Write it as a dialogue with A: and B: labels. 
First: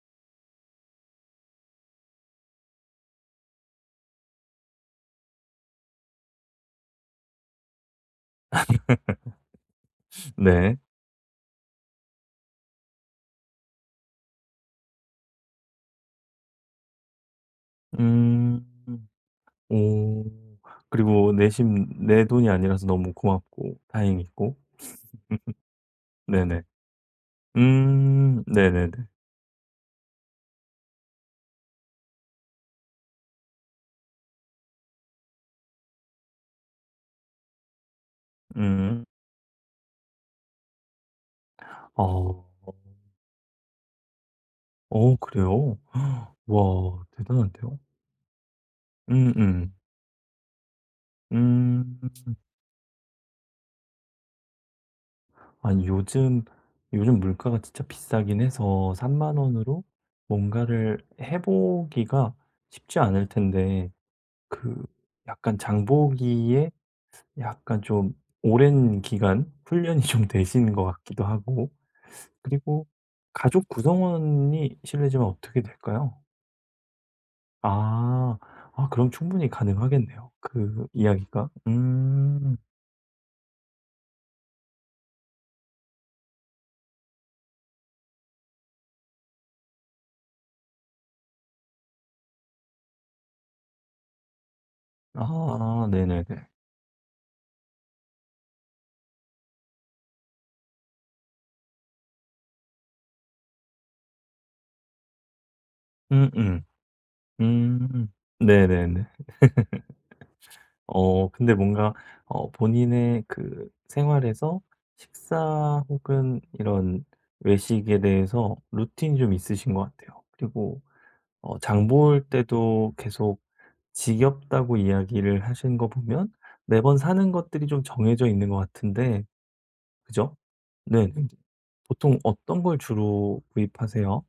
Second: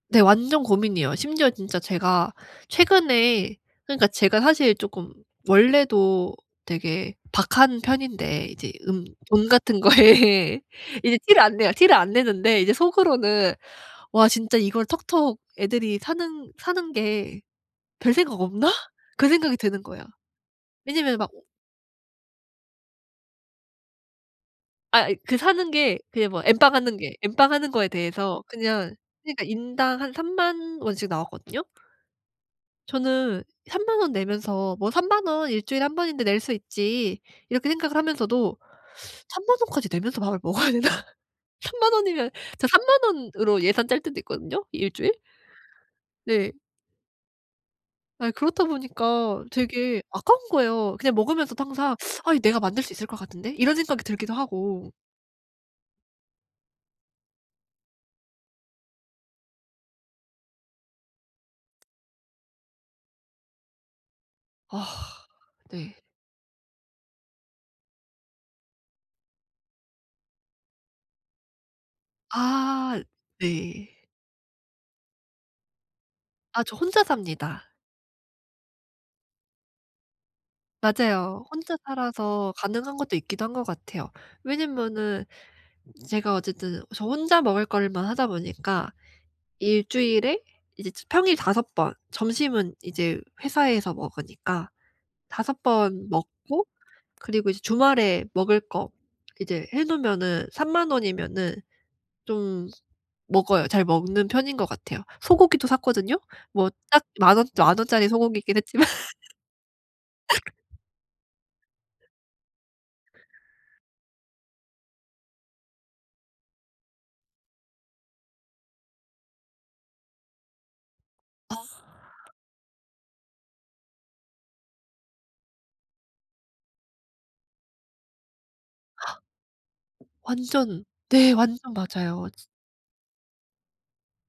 A: 네 완전 고민이에요. 심지어 진짜 제가 최근에 그러니까 제가 사실 쪼끔 원래도 되게 박한 편인데 이제 음 돈 같은 거에
B: 네.
A: 이제 티를 안 내요. 티를 안 내는데 이제 속으로는 '와 진짜 이걸 턱턱 애들이 사는 사는 게 별 생각
B: 음.
A: 없나?' 그 생각이 드는 거야.
B: 오.
A: 왜냐하면 막
B: 그리고
A: 오
B: 내심 내 돈이 아니라서 너무 고맙고 다행이고.
A: 아. 그 사는 게 그게 뭐
B: 네네.
A: N빵 하는 게 N빵 하는 거에
B: 음.
A: 대해서
B: 네네네.
A: 그냥 그니까 인당 한 30,000 원씩 나왔거든요? 저는 30,000 원 내면서 '뭐 30,000 원 1 주일에 1 번인데 낼 수 있지.' 이렇게 생각을 하면서도
B: 음.
A: '30,000 원까지 내면서 밥을 먹어야 되나?' 30,000
B: 아으
A: 원이면 저
B: 어.
A: 30,000 원으로 예산 짤 때도 있거든요 1 주일?
B: 어 그래요?
A: 네.
B: 와. 대단한데요?
A: 아 그렇다
B: 음.
A: 보니까
B: 음.
A: 되게 아까운 거예요. 그냥 먹으면서도 항상
B: 음.
A: '아 이 내가 만들 수 있을 것 같은데?' 이런 생각이 들기도 하고.
B: 아니 요즘, 요즘 물가가 진짜 비싸긴 해서 30,000 원으로 뭔가를 해 보기가 쉽지 않을 텐데 그
A: 아.
B: 약간
A: 네.
B: 장보기에 약간 좀 오랜 기간 훈련이 좀 되신 것 같기도 하고 그리고
A: 아.
B: 가족
A: 네.
B: 구성원이 실례지만 어떻게 될까요?
A: 아 저 혼자 삽니다.
B: 아. 아 그럼 충분히 가능하겠네요 그
A: 맞아요.
B: 이야기가.
A: 혼자 살아서
B: 음.
A: 가능한 것도 있기도 한 것 같아요. 왜냐면은 제가 어쨌든 저 혼자 먹을 것만 하다 보니까 1 주일에 이제 제 평일 5 번, 점심은 이제 회사에서 먹으니까 5
B: 아아.
A: 번
B: 네네네.
A: 먹고 그리고 이제 주말에 먹을 거 이제 해 놓으면은 30,000 원이면은 좀 먹어요. 잘 먹는 편인 것 같아요. 소고기도 샀거든요.
B: 음음.
A: 뭐 딱 10,000 원 10,000 원 짜리
B: 음.
A: 소고기긴 했지만.
B: 네네네. 어 근데 뭔가 어 본인의 그 생활에서 식사 혹은 이런 외식에 대해서 루틴이 좀 있으신 것 같아요. 그리고 어
A: 아.
B: 장 볼 때도 계속 지겹다고 이야기를 하시는 거 보면 매번 사는 것들이 좀 정해져 있는 것 같은데. 그죠?
A: 완전.
B: 네 네.
A: 네. 완전
B: 보통
A: 맞아요. 지
B: 어떤 걸 주로 구입하세요?